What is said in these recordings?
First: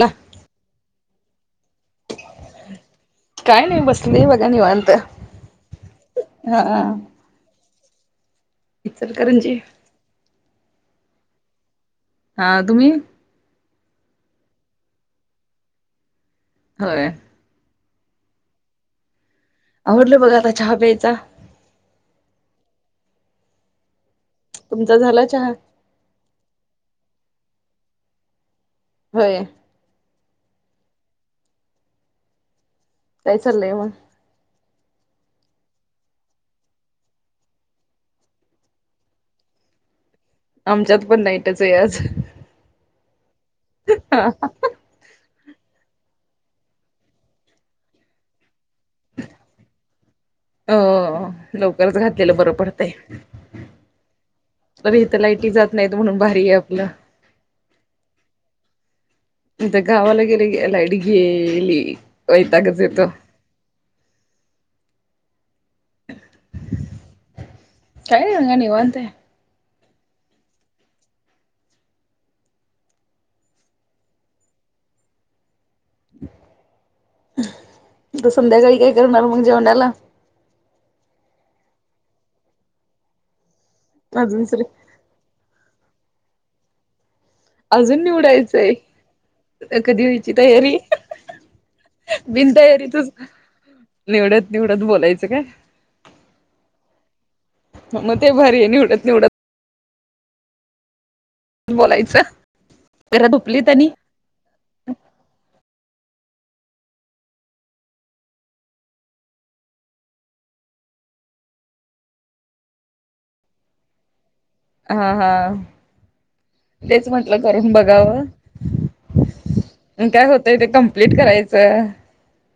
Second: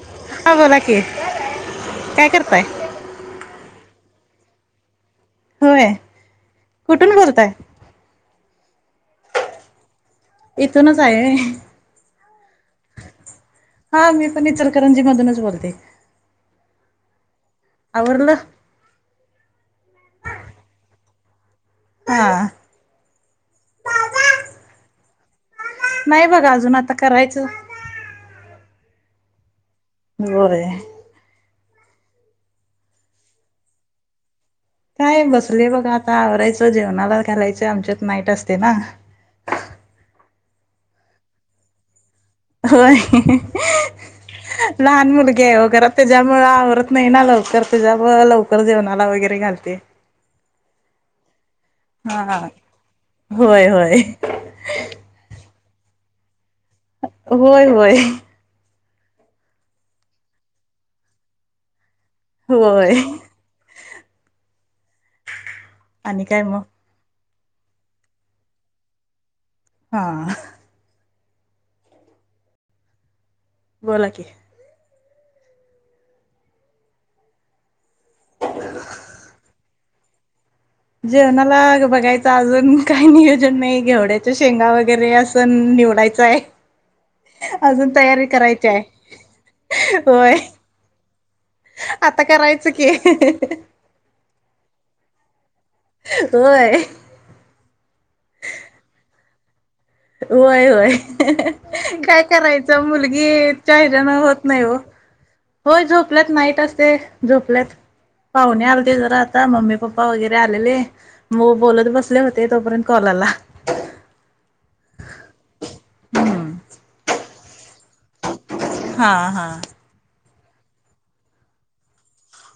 ला हा बोला की काय करताय? काय नाइ बसले बघा निवांत. होय हा कुठून बोलताय? इचरकरंजी. इथूनच हाय व्हय. हा तुम्ही? हा मी पण इचलकरंजी मधूनच बोलते. व्हय. आवरलं. आवरलं बघा आता चहा प्यायचा. हा. तुमचा झाला चहा? नाइ बघा अजून आता करायचं. व्हय. [inaudible] काय चाललंय म? काय बसले बघा आता आवरायचं जेवणाला घालायच आमच्यात नाईट असते ना. आमच्यात पण नाईटचाय आज. व्हय. लहान मुलगीय तेच्यामुळं आवरत नाइ ना लवकर तेच्यामुळ लवकर जेवणाला वगैरे घालते. ओ ओ लवकरच घातलेलं हा बरं पडतंय. होय होय बर इथं लाईटी जात नाइत म्हणून भारीयाय आपलं. होय व्हय. गावाला गेलं की लाइट गेली वैतागच होय येतो. आणि काय म? काय [unintelligible] निवांत. हा आ. बोला की. संध्याकाळी काय करणार म जेवणाला? जेवणाला गं बघायचं अजून काय नियोजन नाही घेवड्याच्या अजून सरी शेंगा वग [unintelligible] निवडायचाय. अजून तयारी करायची हाय कधी व्हायची होय. तयारी आता करायचं की. बिनतयारीतच निवडत निवडत बोलायचं काय? व्हय. म ते भारीय निवडत निवडत व्हय व्हय काय बोलायचं करायचं जरा धुपलीत मुलगीच्या आणि हेजान होत नाइ ओ. होय झोपल्यात नाईट असते झोपल्यात पाहुणे आलते जरा आता मम्मी पप्पा वगरे आलेले म बोलत बसले होते तोपर्यंत कॉल आला. हा हा हम्म तेच म्हंटलं करून बघावं हा हा काय होतय ते कम्प्लीट करायचं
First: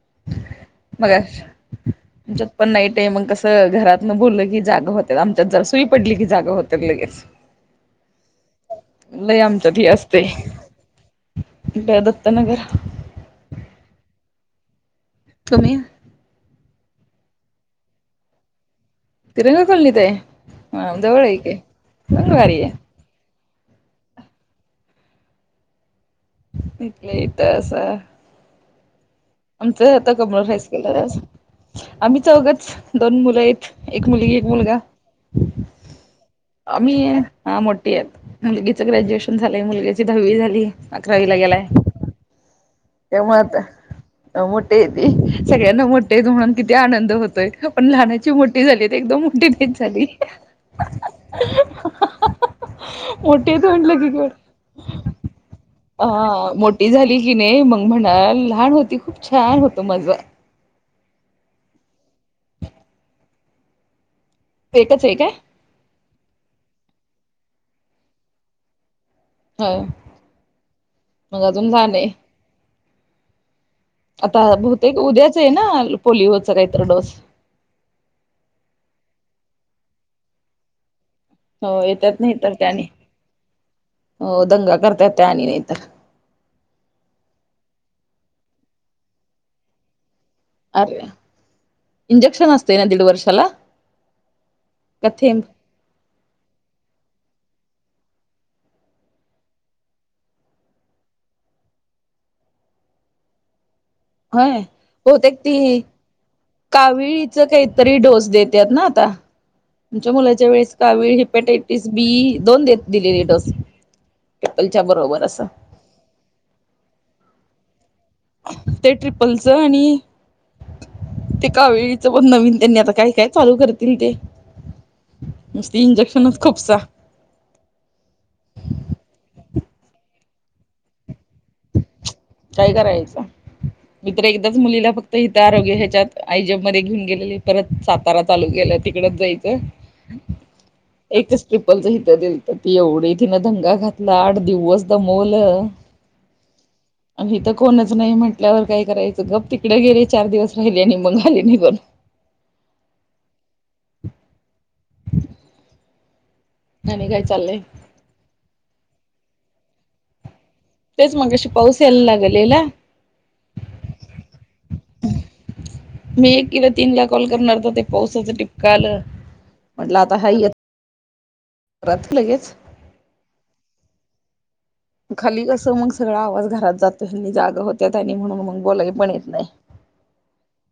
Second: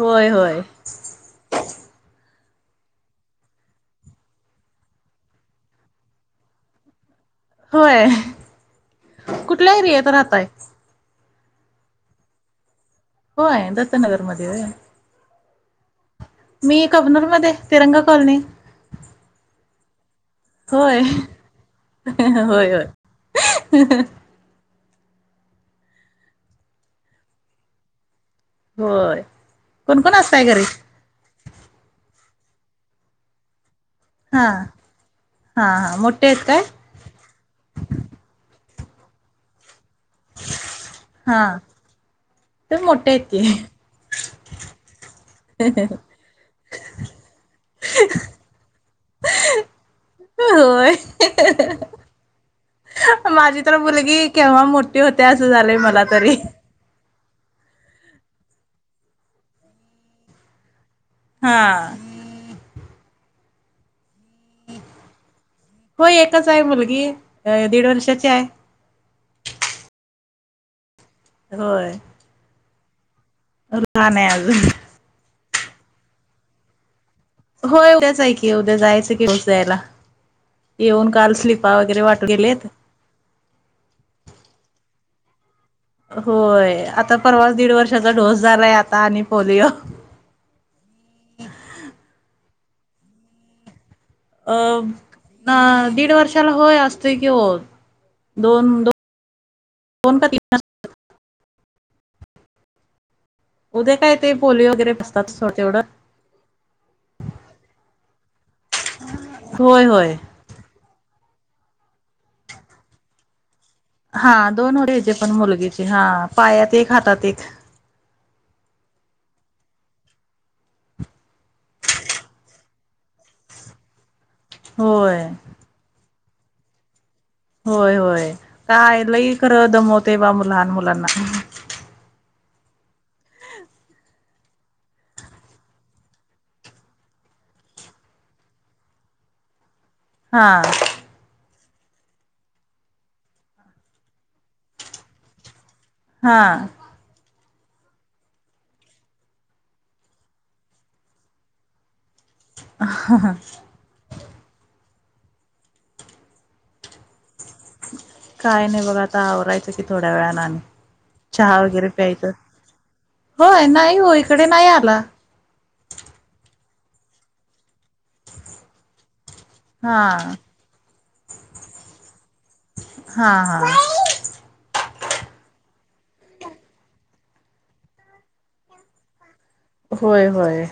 होय होय मग आच्यात पण नाईट आहे मग कसं घरात न बोललं की जागा होत आमच्यात जरा सुई पडली की जागा होत लगेच होय ल कुठल्या आमच्याती एरियात असते राहताय कु दत्तनगर हो आहे दत्तनगर मध्ये तुमही मी कबनूरमध्येध्ये तिरंगा कॉलनी तिरंगा कोल्लीित होय आहेम दवळक मंगळवारी आहे होय [inaudible] इ तर असं होय आमच कोण आता कोण असताय कमरर घरी हायसकेलर आम्ही चौघच दोन मुलं आहेत एक मुलगी एक हा मुलगा हा हा मोठे आहेत काय मी हा मोठी आहे मुलगीच ग्रॅज्युएशन झालंय मुलगी दहावी झाली अकरावी ला हा गेलाय मोठे ते आहेत की मत मोठे येत सगळ्यांना मोठ म्हणून किती आनंद होतोय पण लहानाची मोठी झाली ते एकदम मोठी नाहीच झाली होय मोठी माझी आहेत तर म्हटलं मुलगी की केव्हा मोठी होते असं झालंय मला तरी ी झाली की नाही मग म्हणाल लहान होती खूप छान होत माझं हा एकच एक आहे हो एकच आहे मुलगी दीड वर्षाची आहे ह मग अजून होय झाणे लहान आहे आता अजून बहुतेक उद्याच आहे ना पोलिओचा काहीत डोस होय उद्याच आहे की उद्या जायचं की उद्यायला येऊन कालच हो येतत नाही तरर त्याने हो दंगा करतत त्या आणि नाहीतर होय आता परवास दीड वर्षाचा डोस झालाय आता आणि पोलिओ अरे इंजेक्शन असते ना दीड वर्षाला अ का थेंब ना दीड वर्ष अस क दोनन का उद्या काय ते होय पोलिओ वगैरे बसतात तेवढं कावीळीच काहीतरी डोस देत ना आता होय आमच्या होय मुलाच्या वेळेस कावीळ हेपटायटिस बी दोन देत दिलेली डोस हा दोन ट्रिपलच्या वढे ह्याचे बरोबर पण असं मुलगीचे हा पायात एक हातात एक ते ट्रिपलचं आणि ते कावेळीचं पण नवीन त्यांनी आता काही काय चालू करतील ते होय मस्ती इंजेक्शनच खूपसा होय होय काय लई खरं दमवते बा लहान मुलांना काय करायचं मी्र एकदाच मुलीला फक्त हता आरोग्य ह्याच्यात आयजप मध्ये घेऊन गेलेले परतचा सारा तालुक्याला तिकडच जायचं हा एकच ट्रिपलच हिथं दिल तर ती एवढी तिनं दंगा घातला आठ दिवस दमवलं हा आणि हिथं कोणच नाही म्हटल्यावर काय करायचं गप्प तिकडे गेले चार दिवस राहिले आणि मग आले निघून हां हां आणि काय चाललंय काय नाही बघ आता आवरायचं की थोड्या वेळानं आणि तेच मगशी चहा पाऊस वगैरे यायला प्यायचं लागलेला होय? नाही ओ इकडे नाही आला. मी एकीला तीनला कॉल करणार होते, तर ते पावसाचं टिपक आलं म्हटलं आता हा हाय ह्य रात्री लगेच हां हां. खाली कस मग सगळा आवाज घरात जातो. ह्यांनी जाग होतात आणि म्हणून मग बोलाय पण येत नाही. होय होय.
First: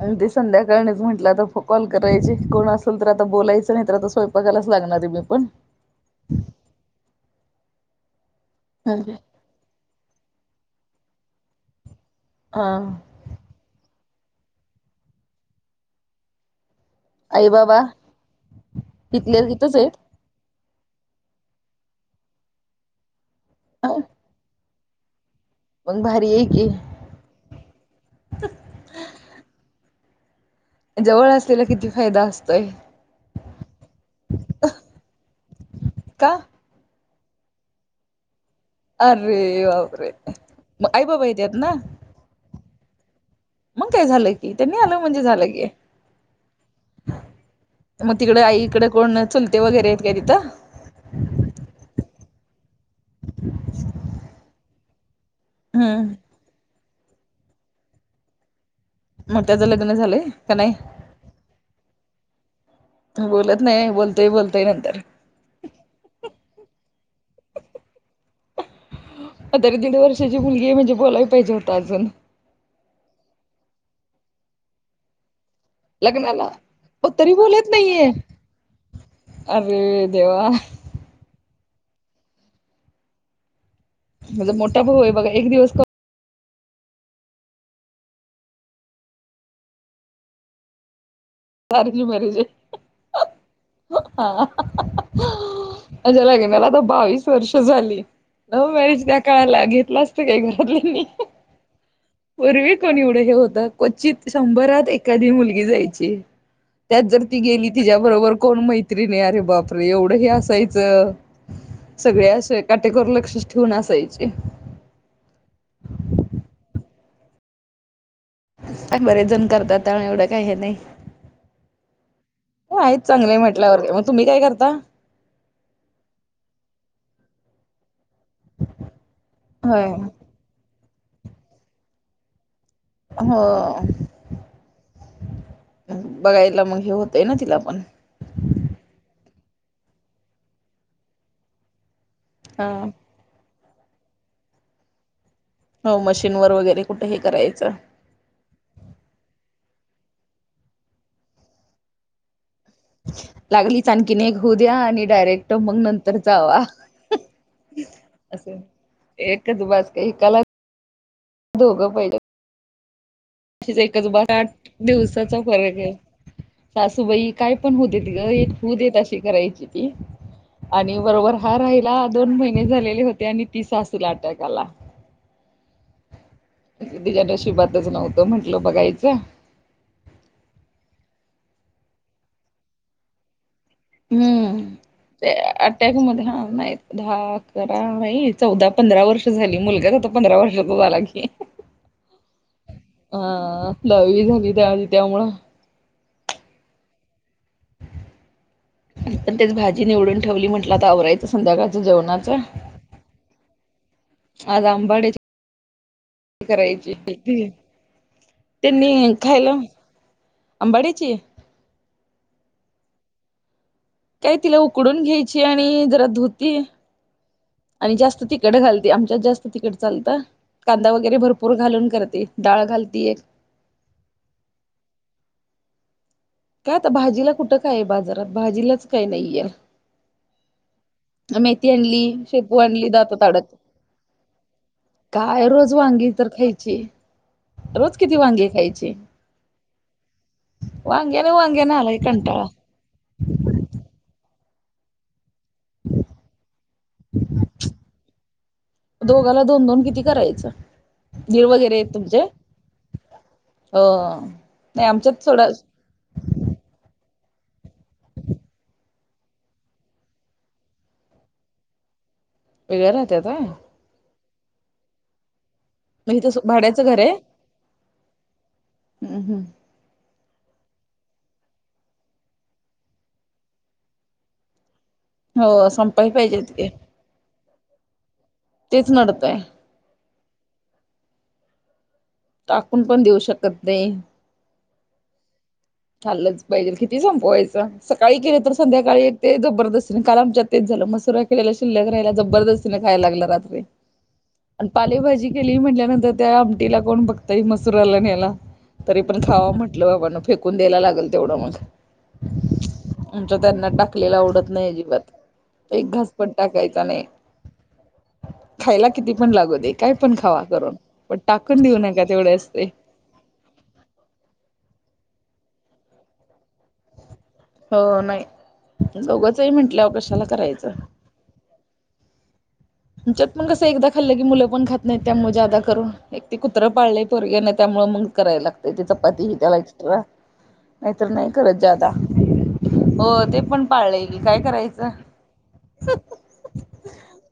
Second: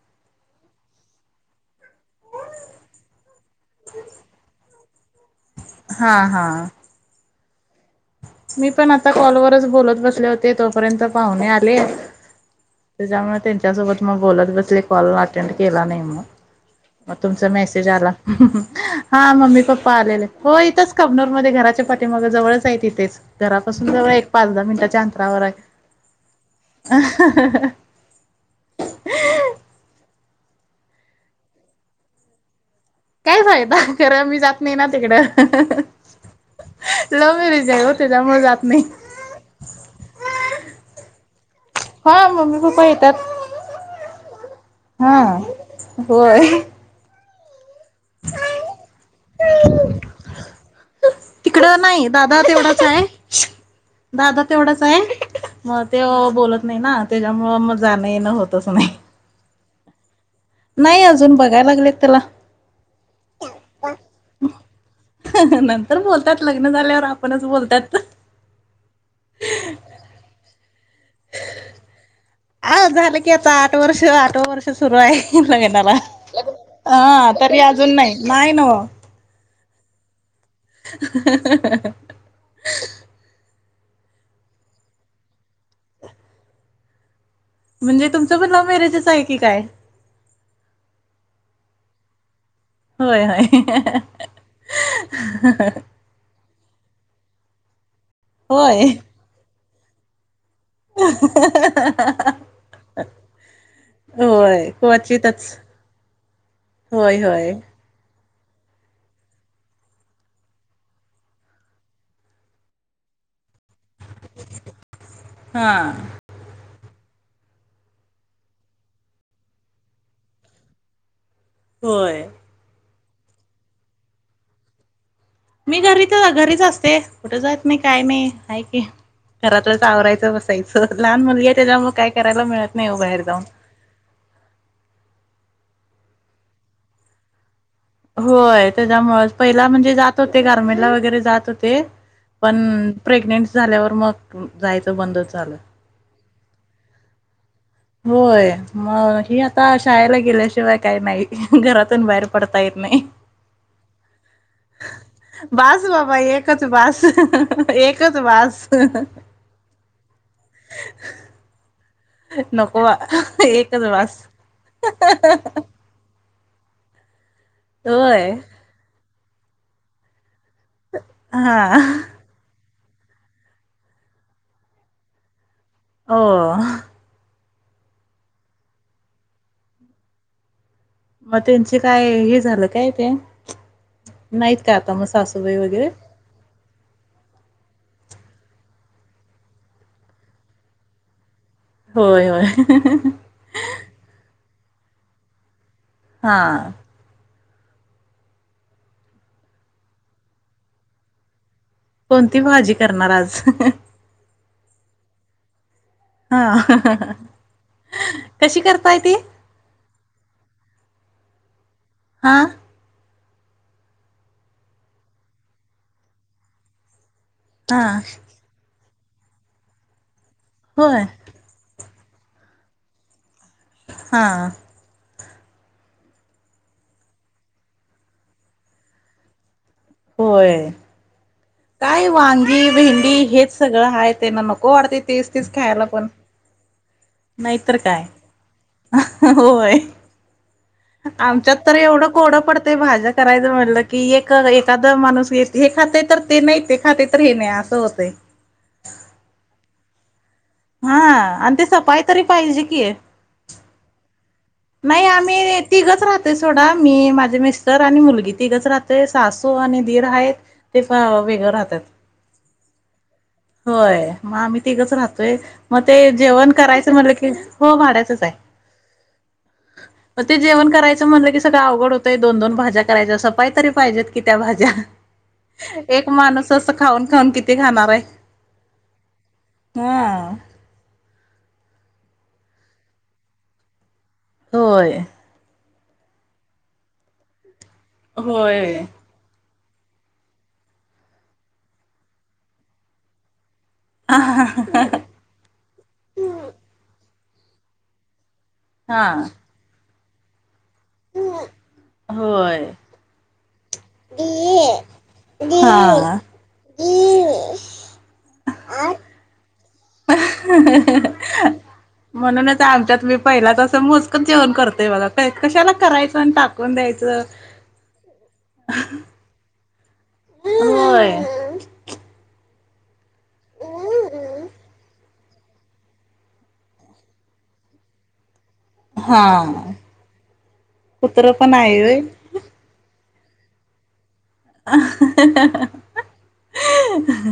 आणि ते संध्याकाळनच म्हटलं आता फो कॉल करायचे. कोण असेल तर आता बोलायचं, नाही तर आता स्वयंपाकायलाच लागणार आहे मी पण. हां हां. मी पण आता कॉलवरच बोलत बसले होते. तोपर्यंत पाहुणे आले. अ त्याच्यामुळे त्यांच्यासोबत मग बोलत बसले कॉल अटेंड केला नाही मग. मग तुमचा आई बाबा मेसेज आला. हा तिथल्या मम्मी तिथंच आहेत पप्पा आलेले. हो इथंच कबनूरमध्ये घराच्या पाठीमाग जवळच आहेत इथेच. घरापासून ह जवळ एक पाच दहा मिनटच्या अंतर रावराय मग भारी आहे की. [unintelligible] जवळ असलेला किती फायदा असतोय? काय फायदा? खरं मी जात नाही ना तिकडं. का लव मॅरेज आहे ओ त्याच्यामुळ जात नाही. अरे बाप रे! मग आई बाबा येत्यात ना. हा मम्मी पप्पा येतात. मग काय झालं की त्यांनी आलं म्हणजे हां, झालं की होय. मग तिकडे आईकड कोण चुलते वगैरे आहेत काय तिथं? तिकडं नाही. दादा तेवढाच आहे, दादा तेवढाच आहे. म त्यो हम्म बोलत नाही ना. त्याच्यामूळ मग जाणं येणं होतच नाही. मग त्याचं लग्न झालंय का नाही? अजून बघायला लागलेत त्याला बोलत नाही, बोलतय बोलतय नंतर. नंतर बोलतात. लग्न झाल्यावर आपणच बोलतात. आता तरी दीड वर्षाची मुलगी आहे, म्हणजे बोलाय पाहिजे होता अजून. हा झालं की आता आठ वर्ष, आठव वर्ष सुरु आहे लग्नाला. लग्नाला हो हा तरी बोलत अजून नाहीये नाही. नाही नव्ह. अरे देवा! [unintelligible] माझा मोठा भाऊ आहे बघा. एक दिवस म्हणजे तुमचं पण लव मॅरेजच आहे की काय? अरेंज मॅरेज आहे. होय होय हा. माझ्या लग्नाला आता बावीस वर्ष झाली. लव्ह होय मॅरेज त्या काळाला घेतला असत काय घरातले? [unintelligible] पूर्वी कोण एवढं हे होतं? क्वचित होय शंभरात एखादी क्वचितच मुलगी जायची. त्यात होय जर ती होय गेली. तिच्या बरोबर कोण मैत्रीण आहे अरे बाप रे! एवढं हे असायचं. सगळे असे काटेकोर लक्षच ठेवून असायचे. हां. पण बरेच जण करतात त्यामुळं एवढं काही हे नाही. होय. हो आहेच चांगलंय म्हटल्यावर. मग तुम्ही काय करता? मी घरीच घरीच असते. कुठे जात नही काय नही. हाय की, घरातलच होय आवरायचं बस. हं ह लहान मुलगी आहे त्याज्यामुळे काय करायला मिळत नाही. बाहेर हो जाऊन बघायला मग हे होतय ना तिला पण होय. त्याच्यामुळेच पहिला म्हणजे जात होते गारमेला वगैरे जात होते. पण हा प्रेग्नेंट झाल्यावर मग जायचं बंदच झालं. हो मशीन वर वगैरे कुठे हे करायचं. होय. म ही आता शाळेला गेल्याशिवाय काही नाही. घरातून बाहेर प पडतायेत नाही लागलीच आणखीन एक होऊ द्या आणि डायरेक्ट मग बास नंतर बाबा जावा एकच बाास. एकच असं बास हं ह. एकच बास का एकाला दोघं पहिलं. नकोवा. [unintelligible] दिवसाचा फरक आहे. सासूबाई काय पण हू देत ग होय एक हो देत अशी करायची ती आणि बरोबर हा राहिला दोन महिने झालेले होते आणि ती सासूला अटॅक आला. हो. तिज्या नशिबातच नव्हतं म्हटलं बघायचं. म त्यांची काय हे झालं काय ते नाहीत हम्म का आता मग ते सासूबाई वगैरे अटॅकमध्ये [unintelligible] दहा अकरा नाही चौदा पंधरा वर्ष झाली मुलगाच आता पंधरा वर्षाचा झाला की हं ह ह. होय होय हं ह ह. हा दहावी झाली त्याजी त्यामुळं. हां. मी पण तेच भाजी निवडून ठेवली म्हटलं आता आवरायच. संध्याकाळच्या जेवणाच कोणती भाजी करणार आज आज आंबाड्याच्या हा करायची कशी करताय ती त्यांनी खायल. आंबाड्याची हा. काय तिला उकडून घ्यायची आणि जरा धुती हा आणि जास्त ती तिकड घालते आमच्यात जास्त तिखट चालत कांदा होय वगैरे भरपूर घालून करते डाळ घालती. हा. काय आता भाजीला कुठं काय बाजारात भाजीलाच काय नाहीये. होय मेथी काय आणली, शेपू वांगी आणली भेंडी दातात अडत हेच सगळं हाय त्यान नको वाटतय. काय रोज वांगी तर खायची. नाहीतर रोज काय किती वांगे खायचे अहं ह होय. वांग्याने आमच्यात वांग्याने तर आलाय एवढं कोडं कंटाळा. पड. ते भाज्या करायचं म्हटलं की एक एखाद माणूस येस. हे खातय तर ते नाही ते खातय तर हे नाही असं होतं. दोघाला दोन दोन किती करायचं हा देव आणि ते वगैरे आहेत सफाई तरी तुमचे पाहिजे की हो. नाही आम्ही तिघच राहतोय सोडा मी माझे मिस्टर आणि मुलगी तिघच राहतोय सासू आणि दिर हायत. ते फा वेगळं राहत्यात. वेगळ राहत्यात होय. होय म आम्ही तिघच राहतोय म ते मग इथं जेवण भाड्याचं करायचं घर म्हटलं की हो भाड्याचंच आहे. हम् हम्म. म ते जेवण करायचं म्हणलं की सगळं अवघड होतंय दोन दोन भाज्या करायच्या सपाय तरी पाहिजेत की त्या भाज्या. हो एक संपाय पाहिजेत माणूस की अस खाऊन खाऊन किती खाणाराय. तेच नडतय. हां. टाकून पण देऊ शकत नाही होय. खाल्लाच पाहिजेल, किती संपवायचं सकाळी केलं तर होय संध्याकाळी ते जबरदस्तीने, काल आमच्यात तेच झालं मसुरा केलेला शिल्लक रहाला, जबरदस्तीने खायला लागला रात्री. आणि पालेभाजी केली, म्हंटल्यानंतर त्या आमटीला कोण बघताय मसुराला न हेला. तरी हा पण खावा म्हटलं बाबानो, फेकून द्यायला लाग तय तेवढ मग, होय आमच्या त्यांना टाकलेल आवडत नाही अजिबात. हा टाकायच नाही, खायला हा किती पण लागू दे. काय पण खावा करून पण, टाकून देऊ नका तेवढे म्हणूनच असते. आमच्यात मी पहिलाच असं मोजकच जेवण करतोय बघा, काय कशाला करायचं आणि टाकून द्यायचं? हो, नाही दोघच आहे म्हंटल्यावर कशाला करायचं? होय आमच्यात पण कसं एकदा खाल्लं की, मुलं पण खात नाहीत. त्यामुळे जादा करून, एक ते कुत्रं पाळलंय पोरग्यानं आणि त्यामुळं मग कराय लाग त ते हा चपाती त्याला एक्स्ट्रा, नाहीतर नाही कुत्र पण करत आहे जादा. होय हो ते पण पाळलंय की, काय करायचं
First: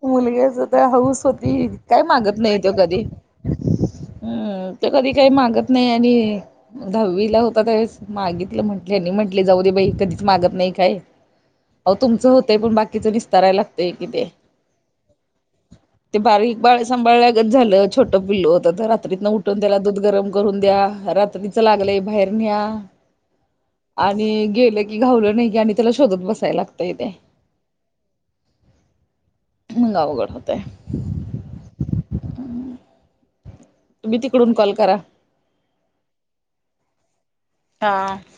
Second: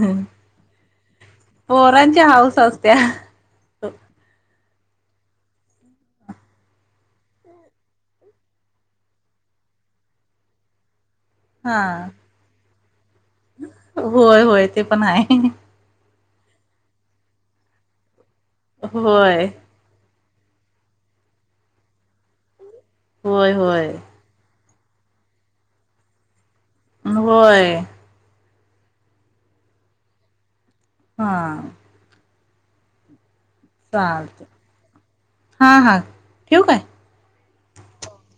मुलग्याचं हौस होती, काय पोरांची मागत नाही हाऊस तो असत्या कधी हम्म, त्यो कधी काही मागत नाही आणि दहावीला होता, त्यावेळेस मागितलं म्हटले ह्यांनी म्हट ले जाऊदे कधीच मागत नाही काय, हा अहो तुमचं होतंय पण बाकीचं डीस् करायला लागतंय की ते. होय होय ते पण आहे ते बारीक बाळ सांभाळल्यागत झालं, छोटं पिल्लू होतं तर रात्रीत न होय उठून त्याला दूध गरम करून द्या, रात्रीचं लागलंय बाहेर न्या. होय होय. आणि गेलं की घावलं नाही की, आणि त्याला शोधत बसायला लागत इथे. होय अवघड होतंय. हां. तुम्ही चालतंय, तिकडून कॉल करा हां हां, ठेऊ काय? हां.